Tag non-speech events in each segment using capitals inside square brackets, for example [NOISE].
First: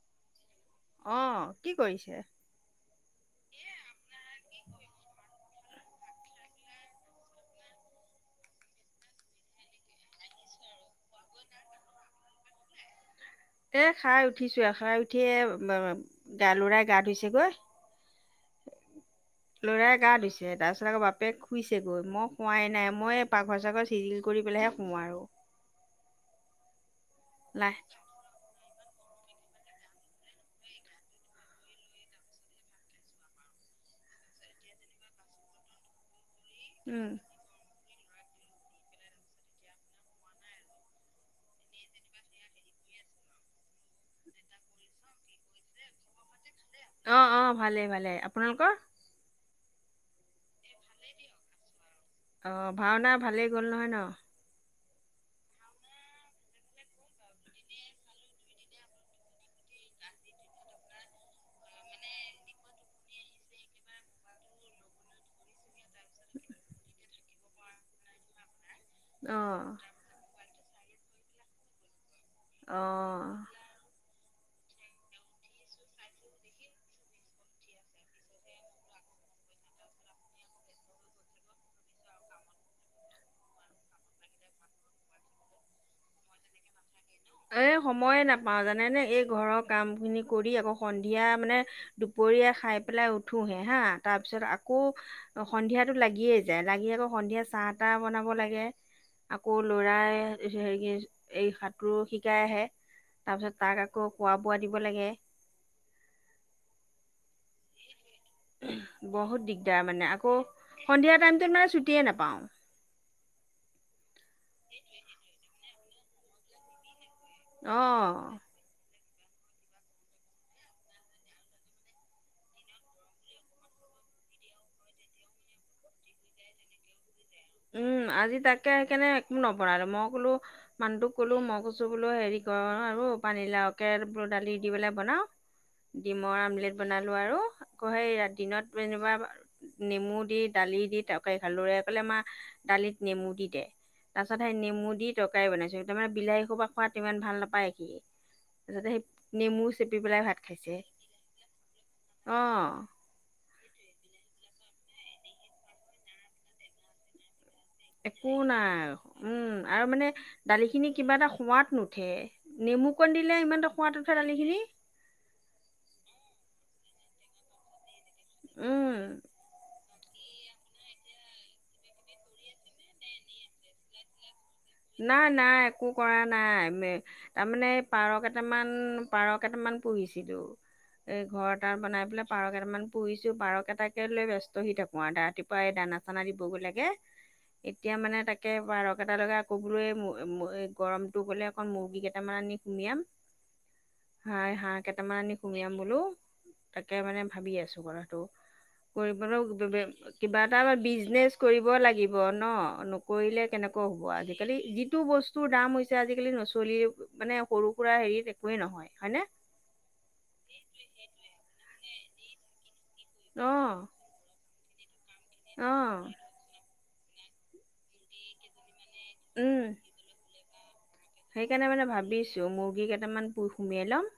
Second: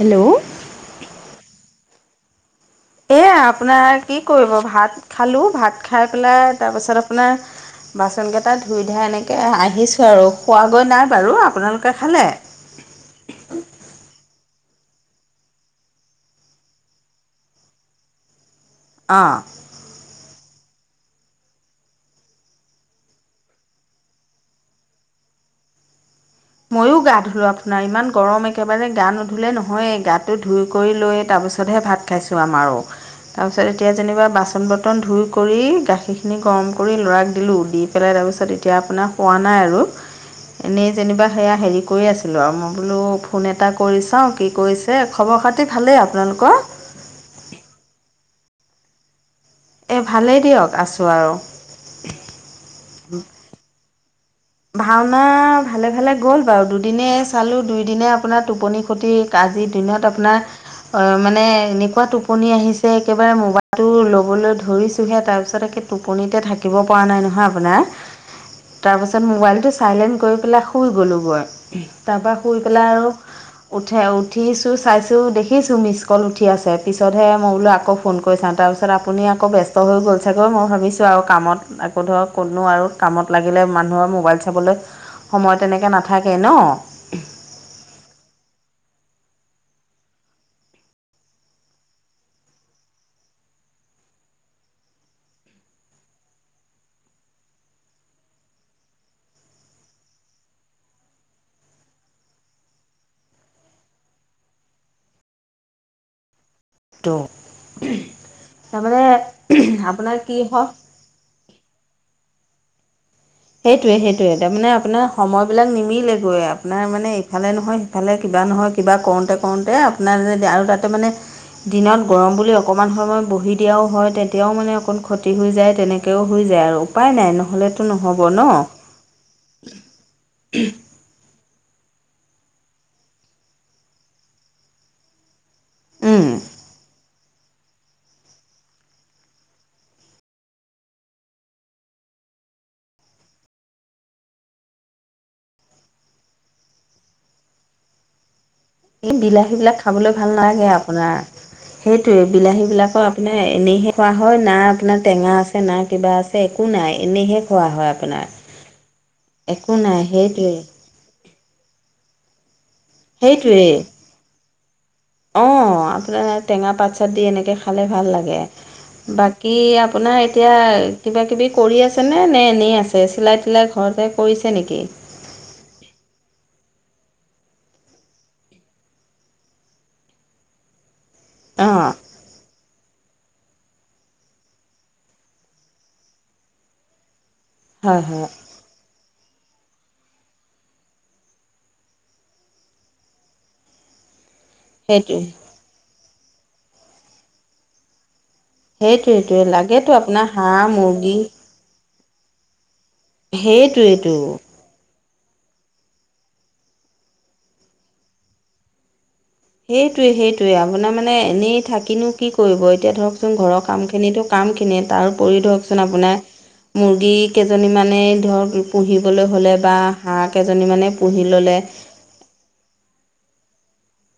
Hello! অ, কি কৰিছে? এই আপোনাৰ কি কৰিব, ভাত খালোঁ, ভাত খাই পেলাই, তাৰপিছত আপোনাৰ বাচন কেইটা ধুই-ধাই এনেকে আহিছো আৰু, খোৱাগৈ নাই বাৰু। আপোনালোকে খালে? এ, খাই উঠিছো, খাই উঠিয়ে গা ল'ৰাই গা ধুইছেগৈ। অ। ল'ৰাই গা ধুইছে, তাৰ পিছত আকৌ বাপেক শুইছেগৈ, মই খোৱাই নাই, মই পাকঘৰ-চাগঘৰ চিদিল কৰি পেলাইহে শুম আৰু। মইও গা ধুলো, লাহ আপোনাৰ ইমান গৰম একেবাৰে গা নুধুলে নহয়েই। গাত এইবোৰ ধুই কৰি লৈ, তাৰপিছতহে ভাত খাইছোঁ আমাৰো, তাৰপিছত এতিয়া যেনিবা বাচন-বৰ্তন ধুই কৰি, গাখীৰ গৰম কৰি উম, ল'ৰাক দিলোঁ। দি পেলাই, তাৰপিছত এতিয়া আপোনাৰ শুৱা নাই আৰু, এনেই যেনিবা সেয়া হেৰি কৰি আছিলোঁ, আৰু মই বোলো, ফোন এটা কৰি চাওঁ, কি কৰিছে? খবৰ-খাতি ভালেই। আপোনালোকৰ? অ, অ, ভালে, ভালে। আপোনালোকৰ? এই ভালেই দিয়ক, আছোঁ আৰু। অ, ভাওনা ভালেই গ'ল নহয় ন! ভাওনা ভালে-ভালে গ'ল বাৰু! দুদিনে চালোঁ, দুই দিনে আপোনাৰ টোপনি ক্ষতি, আজিৰ দিনত আপোনাৰ অ, মানে এনেকুৱা টোপনি আহিছে, একেবাৰে মোবাইলটো ল'বলৈ ধৰিছোঁহে, তাৰপিছত একে টোপনিতে থাকিব পৰা নাই নহয় আপোনাৰ! তাৰপাছত মোবাইলটো অ'। চাইলেণ্ট কৰি পেলাই শুই গ'লোঁ গৈ। তাৰপৰা শুই পেলাই আৰু অ'। উঠে উঠিছোঁ, চাইছোঁ, দেখিছোঁ, মিছ কল উঠি আছে, পিছতহে মই বোলো আকৌ ফোন কৰি চাওঁ। তাৰপিছত তাৰপিছত আপুনি আকৌ ব্যস্ত হৈ গ'ল চাগৈ মই ভাবিছোঁ আৰু কামত আকৌ ধৰক ক'তনো আৰু কামত লাগিলে মান ম মোবাইল, চাবলৈ সময় তেনেকৈ নাথাকে ন। এ সময়ে নাপাওঁ জানে নে এই ঘৰৰ কাম খিনি কৰি আকৌ সন্ধিয়া, মানে। দুপৰীয়া, খাই পেলাই উঠোহে হা তাৰ পিছত আকৌ সন্ধিয়াতো লাগিয়ে যায় লাগি আকৌ সন্ধিয়া চাহ- তাহ বনাব লাগে। আকৌ ল'ৰাই [UNINTELLIGIBLE] কোৰু শিকাই আহে তাৰ পিছত তাক আকৌ খোৱা বোৱা দিব লাগে। তো তাৰমানে বহুত দিগদাৰ মানে আপোনাৰ কি আকৌ হয় সন্ধিয়া টাইমত মানে ছুটিয়ে নাপাওঁ। সেইটোৱে সেইটোৱে তাৰ মমানে আপোনাৰ সময়বিলাক নিমিলেগৈ আপোনাৰ মানে সিফালে নহয় সিফালে অ কিবা নহয় কিবা কৰোঁতে কৰোঁতে আপোনাৰ যদি আৰু তাতে মানে দিনত গৰম, বুলি অকণমান সময় বহি দিয়াও হয় তেতিয়াও মানে অকণ ক্ষতি হৈ যায়। তেনেকৈ তাকেও হৈ যায় আৰু উপায় নাই নহ'লেতো নহয়। উ আজি তাকে সেই কেনে একো নবনালো মই ক'লো মানুহটোক ক'লো মই কৈচো বোলো হেৰি কৰ আৰু পানীলাও, কে ব দালি দি পেলাই বনাও। উম, ডিমৰ, আমলেট বনালো আৰু আকৌ সেই ৰাতি দিনত যেনিবা। নেমু, দি দালি, দি তৰকাৰী খালো ল'ৰাই ক'লে মা দালিত নেমু, দি দে। তাৰ পাছত সেই নেমু, দি তৰকাৰী বনাইছো তাৰমানে বিলাহী, খোপাৰ পৰা খোৱাত ইমান ভাল নাপায়। সি তাৰপিছতে সেই এই নেমু বিলাহীবিলাক, চেপি খাবলৈ পেলাই ভাল ভাত নালাগে খাইছে আপোনাৰ সেইটোৱে অ বিলাহীবিলাকৰ, ইনেই এনেইহে খোৱা হয় না আপোনাৰ টেঙা, আছে না কিবা আছে একো নাই এনেইহে খোৱা হয়। আপোনাৰ একো নাই উম একো আৰু নাই মানে সেইটোৱেই দালিখি খিনি কিবা এটা সোৱাদ নুঠে নেমুকণ, দিলে ইমান এটা সেইটোৱেই সোৱাদ উঠে দালিখিনি। অঁ আপোনাৰ টেঙা, পাত -চাত দি এনেকৈ খালে ভাল লাগে। উম বাক কি আপোনাৰ এতিয়া কিবা- কিবি কৰি আছেনে নে এনেই আছে চিলাই- তিলাই ঘৰতে কৰিছে নেকি? নাই নাই একো কৰা নাই। মে তাৰমানে পাৰ, কেইটামান পাৰ, কটামান পুহিছিলো। এই ঘৰ এটা অঁ বনাই পেলায় পিনে পাৰ, কেইটামান পুহৰিছো পাৰকেইটাকে, লৈ ব্যস্ত হৈ থাকো আৰু ৰাতিপুৱা এই দানা- চানা দিবগৈ লাগে। এতিয়া হয় মানে হয় তাকে পাৰ, কেইটা লৈকে সো গৰমটো গ'লে অক মুৰ্গী, কেইটামান আনি সুমিয়াম। হাই হাঁহ, সেইটোৱে কেইটামান সুমিয়াম বোলো তাকে মানে ভাবি আছো কথাটো। কৰিব সেইটোৱেইটোৱে লাগেতো আপোনাৰ কিবা এটা হাঁহ মুৰ্গী বিজনেচ, কৰিব লাগিব ন। কৰিলে কেনেকুৱা হ'ব সেইটোৱেইটো আজি্ যি যিটো বস্তুৰ দাম হৈছে। আজিকালি ন'চলীলে মানে সৰু সুৰা হেৰিত একোৱেই নহয় হয়নে। সেইটোৱে সেইটোৱে আপোনাৰ মানে এনেই থাকিনো কি কৰিব এতিয়া ধৰকচোন অ ঘৰৰ কাম খিনিতো কামখিনিয়ে তাৰ উপৰিও অ ধৰকচোন আপোনাৰ মুৰ্গী, কেইজনীমানেই ধৰক পুহিবলৈ হ'লে উম বা হাঁহ, কেইজনী মানে সেইকাৰণে মানে ভাবিছো মুৰ্গী, কেইটামান পু সুমিয়াই ল'ম।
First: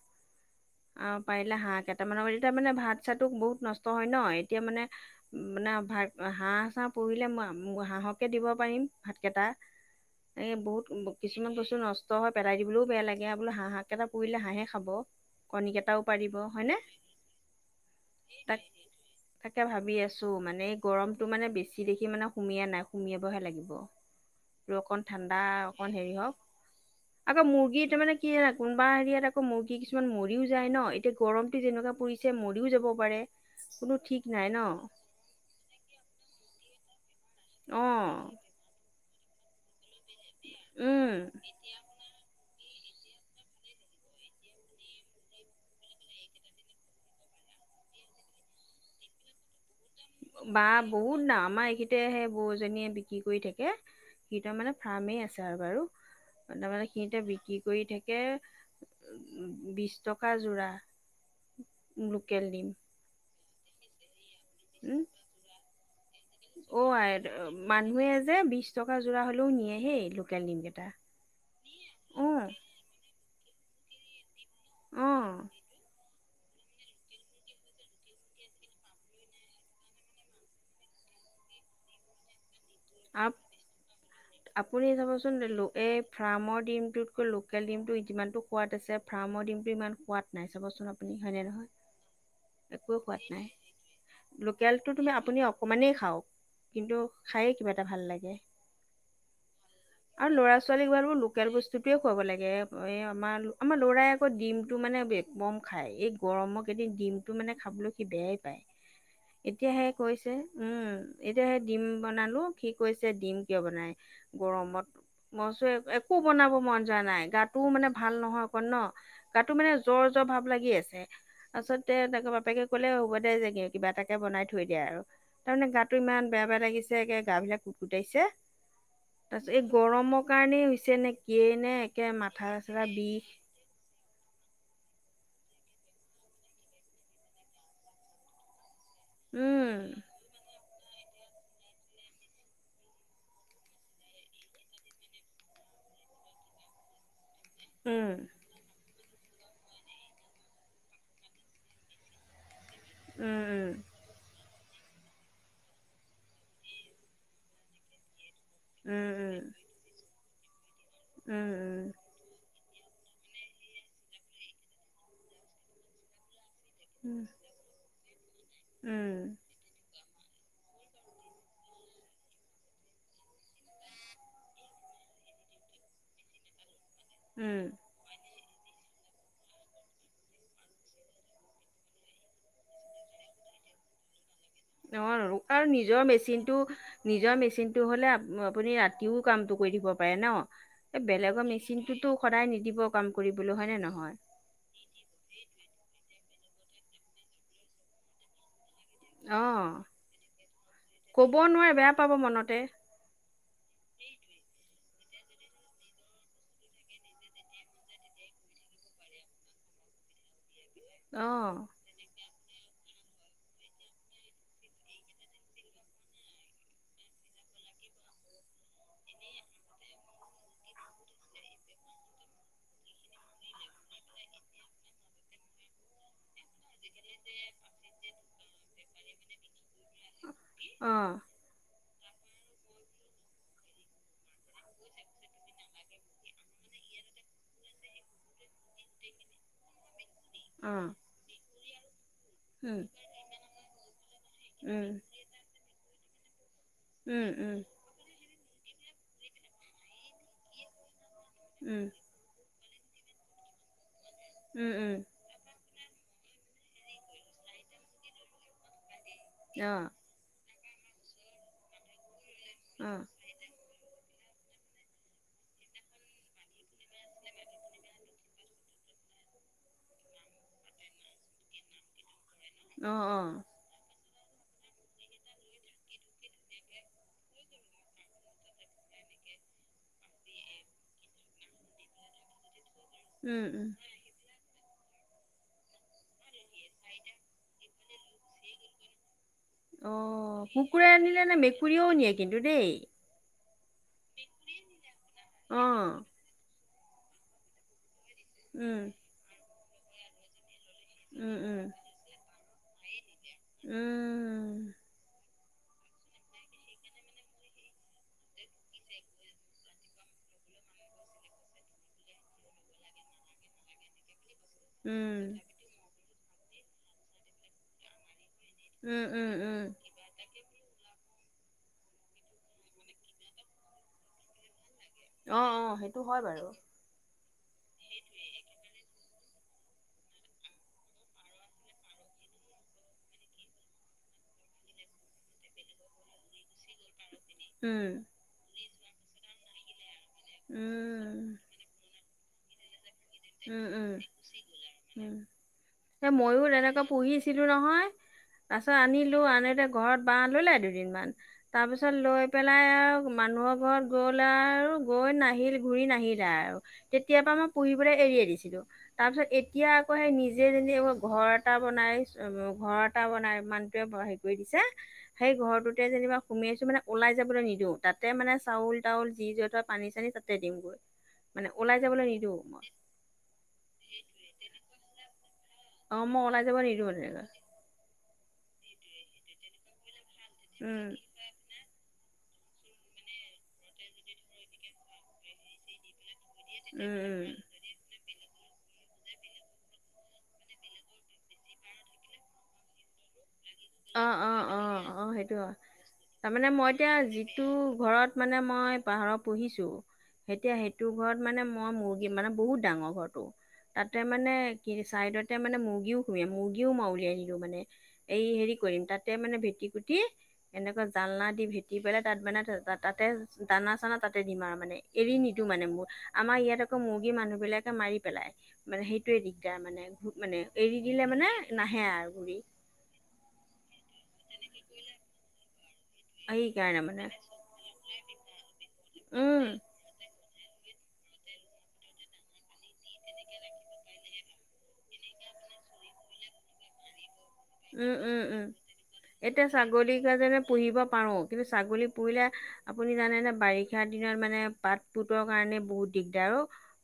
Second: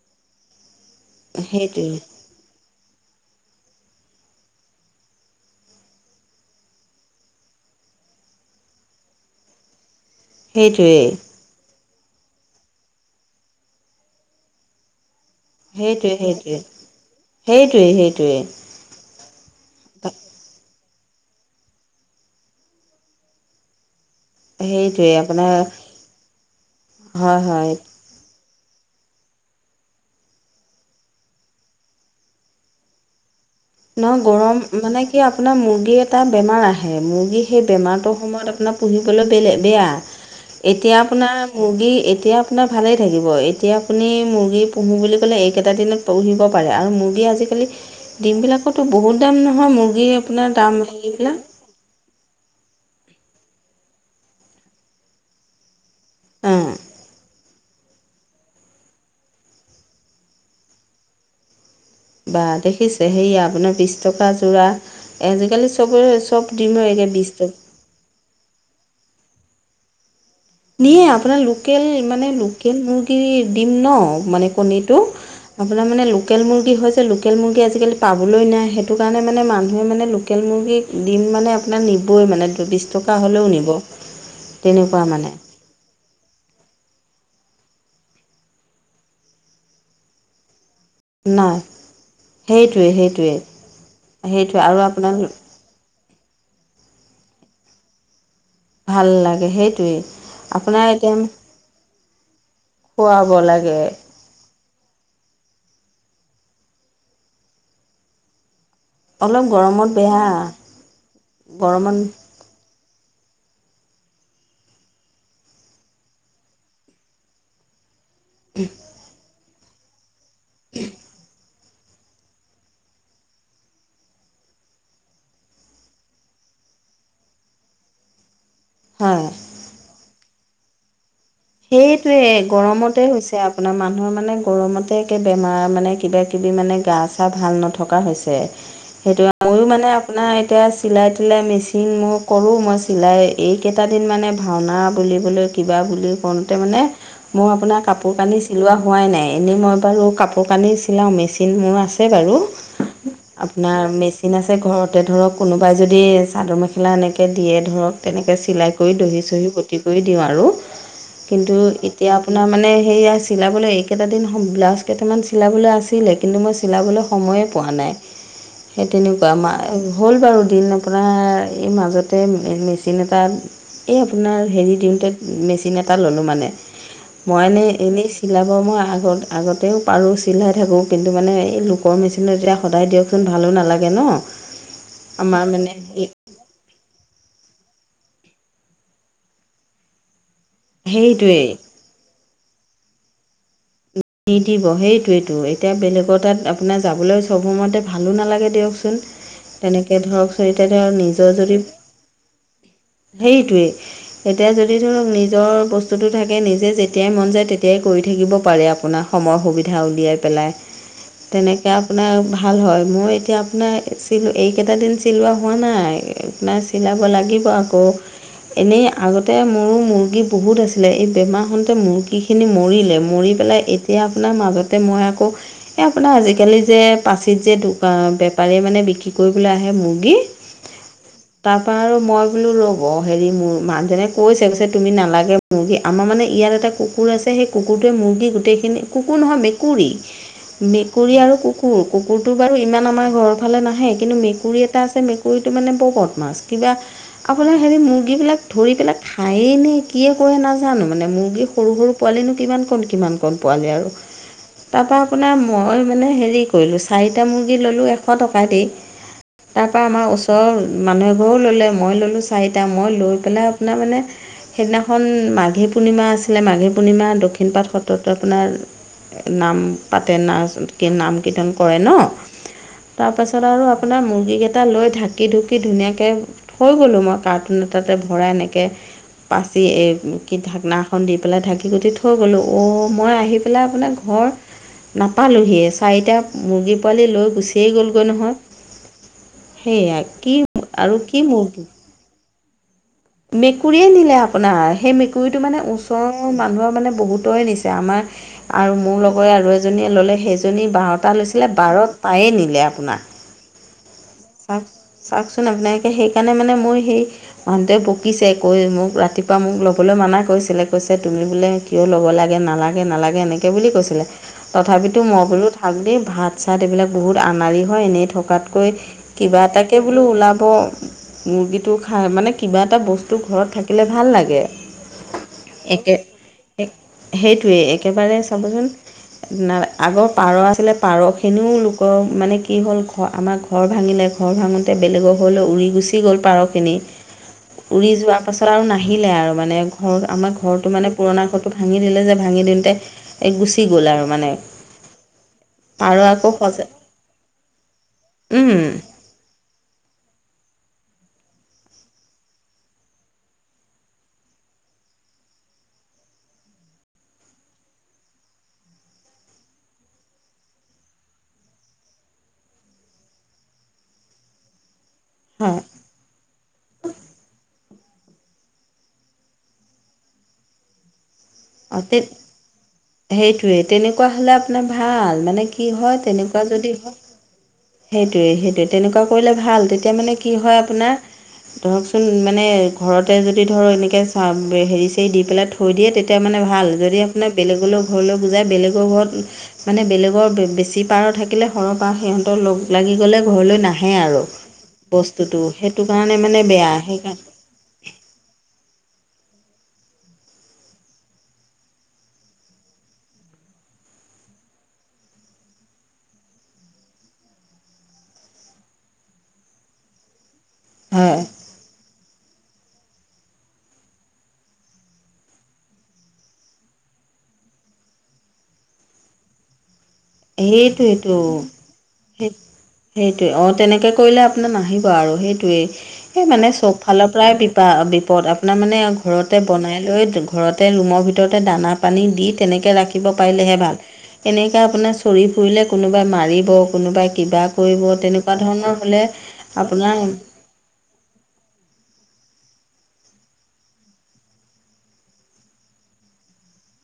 আৰু পাৰিলে হাঁহ, সেইটোৱে কেইটামানৰ এতিয়া মানে ভাত- চাতো বহুত নষ্ট হয় ন এতিয়া মানে। মানে ভাত হাঁহ, চাঁহ পুহিলে মই হাঁহকে, দিব পাৰিম ভাত, কেইটা। [INAUDIBLE] এই বহুত কিছুমান বস্তু নষ্ট হয়। পেলাই দিবলৈও বেয়া লাগে আৰু বোলে হাঁহাক, এটা পুৰিলে হাঁহে, খাব। কণীকেইটাও, সেইটোৱে পাৰিব সেইটোৱে হয়নে। সেইটোৱে তাক সেইটোৱে তাকে ভাবি আছো, মানে এই গৰমতটো মানে বেছি দেখি মানে সুমিয়া নাই, সুমিয়াবহে লাগিব। ৰ অকণ সেইটোৱে ঠাণ্ডা আপোনাৰ অকণ হেৰি হওক হয় আকৌ হয় মুৰ্গীটো মানে কি কোনোবা হেৰিয়াত আকৌ মুৰ্গী কিছুমান মৰিও যায় ন, এতিয়া গৰমটো যেনেকুৱা পৰিছে মৰিও যাব পাৰে। কোনো ইমান ঠিক নাই ন গৰম মানে কি আপোনাৰ মুৰ্গী এটা বেমাৰ আহে, মুৰ্গী সেই অ বেমাৰটোৰ সময়ত আপোনাৰ পুহিবলৈ বেলেগ, বেয়া। এতিয়া উম আপোনাৰ মুৰ্গী, এতিয়া আপোনাৰ ভালেই থাকিব, এতিয়া আপুনি মুৰ্গী পুহো বুলি ক'লে এইকেইটা দিনত পুহিব পাৰে, আৰু মুৰ্গী আজিকালি ডিম বিলাকো বহুত দাম নহয়, মোৰ বা বহুত দাম আমাৰ এইখিনি তে সেই বৌজনীয়ে বিক্ৰী কৰি থাকে, সিহঁতৰ মানে ফাৰ্মেই আছে আৰু বাৰু। অ তাৰমানে সিহঁতে বিক্ৰী কৰি থাকে, বিশ টকা যোৰা। বা লোকেল ডিম দেখিছে সেয়া আপোনাৰ বিশ টকা যোৰা, উম আজিকালি চবৰে চবপ দিম অ আই এ বিজ ত মানুহে যে বিশ টকা যোৰা হ'লেও নিয়ে হেই। লোকেল ডিমকেইটা নে আপোনাৰ লোকেল, অ মানে লোকেল মুৰ্গী দিম ন মানে কণীটো, অ আপোনাৰ মানে লোকেল মুৰ্গী হৈছে, লোকেল মুৰ্গী আজিকালি পাবলৈ নাই, সেইটো কাৰণে মানে মানুহে মানে লোকেল মুৰ্গী দিম মানে আপোনাৰ নিবই মানে বিশ টকা আপ হ'লেও নিব। আপুনি তেনেকুৱা মানে চাবচোন লোক এ‌ ফ্ৰামৰ ডিমটোতকৈ লোকেল ডিমটো যিমানটো সোৱাদ আছে, ফ্ৰামৰ ডিমটো ইমান সোৱাদ নাই চাবচোন আ পুনি, হয়নে নাই নহয়, সেইটোৱে একো সোৱাদ সেইটোৱে নাই সেইটোৱে আৰু লোকেলটো, আপোনাৰ তুমি আপুনি অকমানেই খাওঁ, কিন্তু খায়েই কিবা এটা ভাল লাগে। ভাল লাগে সেইটোৱে আৰু ল'ৰা আপোনাৰ ছোৱালীক বাৰু এতিয়া লোকেল বস্তুটোৱে খুৱাব লাগে। অ', এই খুৱাব আমাৰ, আমাৰ লাগে লৰাই আকৌ ডিমটো মানে এক কম খায়, এই গৰমৰ কেইদিন ডিমটো মানে খাবলৈ সি বেয়াই পায়। অলপ এতিয়াহে গৰমত কৈছে, বেয়া উম, এতিয়াহে দিম গৰমত বনালো কি কৈছে দিম কিয় বনাই, গৰমত, মই কৈছো একো বনাব মন যোৱা নাই, গাত টো মানে ভাল নহয় অকণ ন, গাটো মানে জ্বৰ, জ্বৰ ভাৱ লাগি আছে। তাৰপিছতে তাৰ বাপেকে ক'লে হ'ব দে যাগে কিবা এটাকে বনাই থৈ দিয়া আৰু তাৰমানে গাটো ইমান বেয়া, বেয়া লাগি আছে, একে গা বিলাক কুট কুটাইছে। হয়। এই গৰমৰ কাৰণেই হৈছে নে, কিয়ে নে, একে সেইটোৱে মাথা চাথা গৰমতে বিষ। হৈছে আপোনাৰ মানুহৰ মানে গৰমতে একে বেমাৰ মানে কিবা কিবি মানে গা চা ভাল নথকা হৈছে সেইটোৱে ময়ো উম মানে আপোনাৰ এতিয়া চিলাই থিলাই মেচিন মই কৰোঁ, মই চিলাই এইকেইটা দিন মানে ভাওনা বুলিবলৈ কিবা বুলি হওঁতে মানে, মোৰ আপোনাৰ উম কাপোৰ কানি চিলোৱা হোৱাই নাই, এনেই মই বাৰু কাপোৰ কানি চিলাওঁ, মেচিন মোৰ আছে বাৰু উম উম আপোনাৰ মেচি চিন আছে ঘৰতে, ধৰক কোনোবাই যদি চাদৰ মেখেলা এনেকৈ দিয়ে ধৰক তেনেকৈ চিলাই কৰি দহি উম চহি গুঠি কৰি দিওঁ আৰু, উম কিন্তু এতিয়া আপোনাৰ মানে সেইয়া চিলাবলৈ এইকেইটা দিন ব্লাউজ কেইটামান চিলাবলৈ আছিলে কিন্তু মই চিলাবলৈ উম উম উম সময়ে পোৱা নাই, সেই তেনেকুৱা মা এই হ'ল বাৰু দিন আপোনাৰ এই মাজতে মেচিন এটা এই আপোনাৰ হেৰি দিওঁতে মেচিন এটা ল'লোঁ মানে, উম মইনে উম এনেই চিলাব মই আগত আগতেও পাৰোঁ চিলাই থাকোঁ কিন্তু মানে এই লোকৰ মেচিনত যেতিয়া সদায় দিয়কচোন ভালো নালাগে ন' অ আমাৰ আৰু মানে নিজৰ এই মেচিনটো নিজৰ মেচিনটো হ'লে আপ-আপুনি ৰাতিও কামটো কৰি থাকিব পাৰে ন' এহ সেইটোৱেই বেলেগৰ মেচিন টোতো সদায় নিদিব কাম কৰিবলৈ হয়নে নহয়। নিদিব সেইটোৱেটো এতিয়া বেলেগৰ তাত আপোনাৰ যাবলৈ চব সময়তে ভালো নালাগে দিয়কচোন। অ তেনেকে ধৰক চ' এতিয়াটো আৰু নিজৰ ক'ব যদি নোৱাৰে বেয়া পাব মনতে সেইটোৱে। এতিয়া যদি ধৰক নিজৰ বস্তুটো থাকে নিজে যেতিয়াই মন যায় তেতিয়াই কৰি থাকিব পাৰে আপ আপোনাৰ সময় সুবিধা উলিয়াই পেলাই অ তেনেকে আপোনাৰ ভাল হয় মই এতিয়া আপোনাৰ চিল এইকেইটা দিন চিলোৱা হোৱা নাই আপোনাৰ চিলাব লাগিব আকৌ। এনেই আগতে মোৰো মুৰ্গী বহুত আছিলে এই বেমাৰ হওঁতে মুৰ্গী খিনি মৰিলে মৰি পেলাই এতিয়া আপোনাৰ মাজতে মই আকৌ এই আপোনাৰ আজিকালি যে পাচিত যে বেপাৰীয়ে মানে বিক্ৰী কৰিবলৈ আহে মুৰ্গী। অ তাৰ পৰা আৰু মই বোলো লওঁ অ', হেৰি মোৰ মানুহজনে কৈছে কৈছে তুমি নালাগে মুৰ্গী আমাৰ মানে ইয়াত এটা কুকুৰ আছে সেই কুকুৰটোৱে মুৰ্গী গোটেইখিনি কুকুৰ নহয় মেকুৰী। অ মেকুৰী আৰু কুকুৰ, কুকুৰটো বাৰু উম ইমান আমাৰ ঘৰৰ ফালে নাহে কিন্তু মেকুৰী এটা উম আছে মে কুৰীটো মানে বৰ বোদমাছ কিবা উম আপোনাৰ উম হেৰি মুৰ্গীবিলাক ধৰি পেলাই খায়েই নে কিয়ে কৰে নাজানো মানে মুৰ্গী সৰু উম সৰু পোৱালিনো কিমান কণ কিমান ক কণ পোৱালি আৰু উম তাৰপৰা উম আপোনাৰ মই মানে হেৰি কৰিলো চাৰিটা মুৰ্গী ল'লো এশ টকা দি অ তাৰপৰা আমাৰ ওচ ৰৰ মানুহ এঘৰো ল'লে মই ল'লো চাৰিটা, মই অ লৈ পেলাই আপোনাৰ মানে সেইদিনাখন মাঘী পূৰ্ণিমা আছিলে, মাঘী পূৰ্ণিমা দক্ষিণ পাট সত্ৰ আমাৰ নাম পাতে না কি নাম কীৰ্তন কৰে ন' অ অ তাৰপিছত আৰু আপোনাৰ মুৰ্গী কেইটা লৈ ঢাকি ঢু কি ধুনীয়াকে থৈ গ'লো মই কাৰ্টুনৰ তাতে ভৰাই এনেকে পাচি এ কি ঢাকনা এখন দি পেলাই ঢাকি ঢুকি থৈ গ'লো অ'। মই আহি উম পেলাই উম আপোনাৰ ঘৰ নাপালোঁ হিয়ে চাৰিটা মুৰ্গী পোৱালি লৈ গুচিয়েই গ'লগৈ নহয়। সেয়া কি অ', কুকুৰে আৰু কি নিলে নে মুৰ্গী মেকুৰীয়েও নিয়ে কিন্তু দেই। মেকুৰীয়ে নিলে আপোনাৰ সেই মেকুৰীটো অ মানে ওচৰ ৰ মানুহৰ মানে বহুতৰে নিছে আমাৰ আৰু উম মোৰ লগৰে আৰু এজনীৰ ল'লে সেইজনী বাৰ টা উম লৈছিলে উম বাৰটায়ে নিলে আপোনাৰ। উম। চাওঁক, চাওঁকচোন আপোনালোকে সেইকাৰণে মানে মই সেই মানুহটোৱে বকিছে কৈ মোক ৰাতিপুৱা মোক ল'বলৈ মানা কৰিছিলে কৈছে তুমি বোলে কিয় ল'ব লাগে, নালাগে, নালাগে এনেকৈ বুলি কৈছিলে। তথাপিতো উম মই বোলো থাক দেই ভাত চাত এইবিলাক বহুত আনাৰি হয় এনেই থকাতকৈ উম উম কিবা উম এটাকে বোলো ওলাব। মুৰ্গীটো খাই মানে কিবা এটা বস্তু ঘৰত থাকিলে ভাল লাগে। অ', অ', একে সেইটো হয় বাৰু। এক সেইটোৱেই একেবাৰে চাবচোন। না আগৰ পাৰ আছিলে পাৰখিনিও লোকৰ মানে কি হ'ল ঘ আমাৰ ঘৰ ভাঙিলে। ঘৰ ভাঙোতে বেলেগৰ ঘৰলৈ উৰি গুচি গ'ল পাৰখিনি উৰি উম যোৱা পাছত আৰু নাহিলে আৰু মানে ঘৰ আমাৰ ঘৰটো মানে পুৰণা উম ঘৰটো ভাঙি দিলে যে, ভাঙি দিওঁতে এই উম গুচি গ'ল উম, আৰু মানে উম। পাৰ এ আকৌ মই সজা তেনেকৈ পুহিছিলো নহয়, উম পাছত আনিলো আনেতে ঘৰত বাঁহ ললে দুদিনমান। তাৰপিছত লৈ পেলাই আও মানুহৰ ঘৰত গ'লে আৰু গৈ নাহিল ঘূৰি নাহিলে আৰু। তেতিয়াৰ পৰা মই পুহিবলে এৰিয়ে দিছিলো। তাৰ পিছত এতিয়া আকৌ সেই নিজে নিজে ঘৰ এটা বনাই ঘৰ এটা বনাই মানুটোৱে কৰি দিছে, সেই হয় ঘৰটোত তাতে যেনিবা সোমাইছো মানে ওলাই যাবলৈ নিদিওঁ তাতে মানে চাউল তাউল যি যত পানী চানী তাতে দিম গৈ। [UNINTELLIGIBLE] মানে ওলাই যাবলৈ নিদিওঁ। সেইটোৱে তেনেকুৱা হ'লে আপোনাৰ ভাল, মানে কি? কি হয়, অ মই তেনেকুৱা ওলাই যাব যদি নিদিওঁ হয়। তেনেকৈ সেইটোৱে সেইটোৱে তেনেকুৱা কৰিলে ভাল, তেতিয়া মানে কি হয়, উম আপোনাৰ ধৰকচোন মানে ঘৰতে যদি ধৰ এনেকে চাব হেৰি চেৰি দি পেলাই থৈ দিয়ে তে তেতিয়া মানে ভাল উম যদি উম আপোনাৰ বেলেগলৈ ঘৰলৈ বুজাই বেলেগৰ ঘৰত মানে বেলেগৰ বেছি পাৰ থাকিলে সৰহৰ পাৰ সিহঁতৰ লগ লাগি গ'লে ঘৰলৈ নাহে অ', আৰু, অ', অ', অ', বস্তুটো সেইটো কাৰণে মানে বেয়া। সেইকাৰণ তো ঘৰত মানে মই পাহাৰ পুহিছো। এতিয়া সেইটো ঘৰত মানে মই মুৰ্গী মানে বহুত ডাঙৰ ঘৰতটো। তাতে মানে কি চাইডতে মানে মুৰ্গীও শুৱে মুৰ্গীও উলিয়াই নিদো মানে। এই হেৰি কৰিম তাতে মানে ভেটি পুটি এনেকুৱা হয় জালনা দি ভেটি পেলাই তাত মানে তাতে দানা চানা তাতে দিম আৰু মানে এৰি নিদো মানে মোৰ আমাৰ ইয়াত আকৌ মুৰ্গী মানুহ বিলাক মাৰি পেলাই মানে সেইটোৱে দিগদাৰ মানে এৰি সেইটো দিলে সেইটো মানে নাহে আৰু সেই ঘূৰি। সেইটোৱে অ তেনেকে কৰিলে আপোনাৰ নাহিব আৰু সেইটোৱেই। সেই মানে চ'ব সেইকাৰণে মানে ফালৰ পৰাই বিপা বিপদ আপোনাৰ মানে ঘৰতে উম। বনাই লৈ ঘৰতে ৰুমৰ ভিতৰতে দানা পানী দি তেনেকে ৰাখিব পাৰিলেহে ভাল। এনেকা আপোনাৰ চৰি ফুৰিলে কোনোবাই মাৰিব কোনোবাই কিবা কৰিব উম উম তেনেকুৱা উম ধৰণৰ হ'লে এতিয়া ছাগলী আপোনাৰ কেইজনী পুহিব পাৰোঁ, কিন্তু ছাগলী পুহিলে আপুনি জানেনে বাৰিষাৰ দিনত মানে পাত পুতৰ কাৰণে বহুত দিগদাৰ অ'।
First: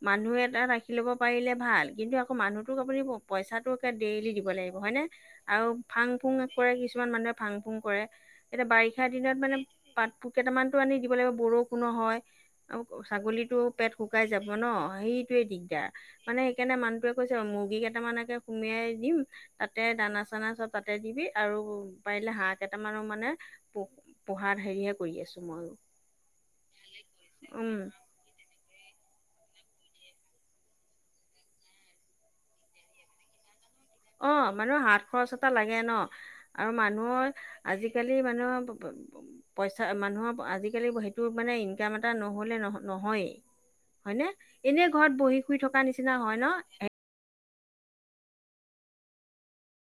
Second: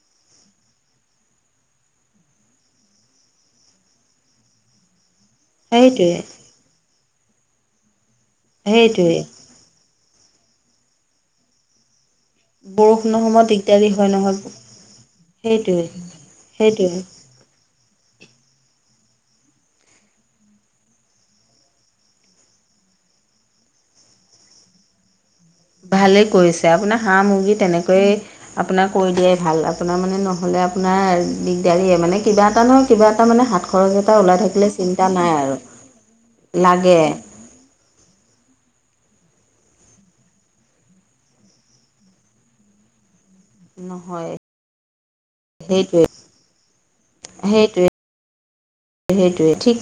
মানুহ এটা ৰাখি ল'ব পাৰিলে ভাল, কিন্তু আকৌ মানুহটোক আপুনি পইচাটো ডেইলি দিব লাগিব। হয়নে। আৰু ফাং সেইটোৱে ফুং কৰে কিছুমান মানুহে ফাং ফুং কৰে এতিয়া বাৰিষা সেইটোৱে দিনত মানে পাত কেইটামানতো আনি দিব লাগিব বৰষুণো হয়। আৰু বৰষুণৰ সময়ত ছাগলীতটো দিগদাৰী পেট হয় শুকাই নহয় যাব ন সেইটোৱে দিগদাৰ, মানে সেইকাৰণে সেইটোৱে মানুহটোৱে কৈছে মুৰ্গী কেইটামানকে সুমিয়াই দিম তাতে দানা দানা চ'ব তাতে দিবি আৰু পাৰিলে হাঁহ কেইটামানো মানে প পোহাত হে কৰি আছোঁ মইয়ো। ভালে কৰিছে, আপোনাৰ হাঁহ মুৰ্গী উম তেনেকৈয়ে আপোনাৰ কৈ দিয়াই ভাল আপোনাৰ মানে নহ'লে আপোনাৰ দিগদাৰিয় মানে কিবা এটা নহয় কিবা এটা মানে হাত খৰচ এটা ওলাই অ', থাকিলে মানুহৰ চিন্তা হাত নাই খৰচ এটা আৰু লাগে ন আৰু লাগে মানুহৰ আজিকালি মানুহ পইচা মানুহৰ আজিকালি সেইটো মানে ইনকাম এটা নহলে নহ নহয়েই এই। হয় নহয় নে? এনে ঘৰত বহি শুই থকা সেইটোৱে নিচিনা হয় ন। সেইটোৱে সেইটোৱে ঠিকে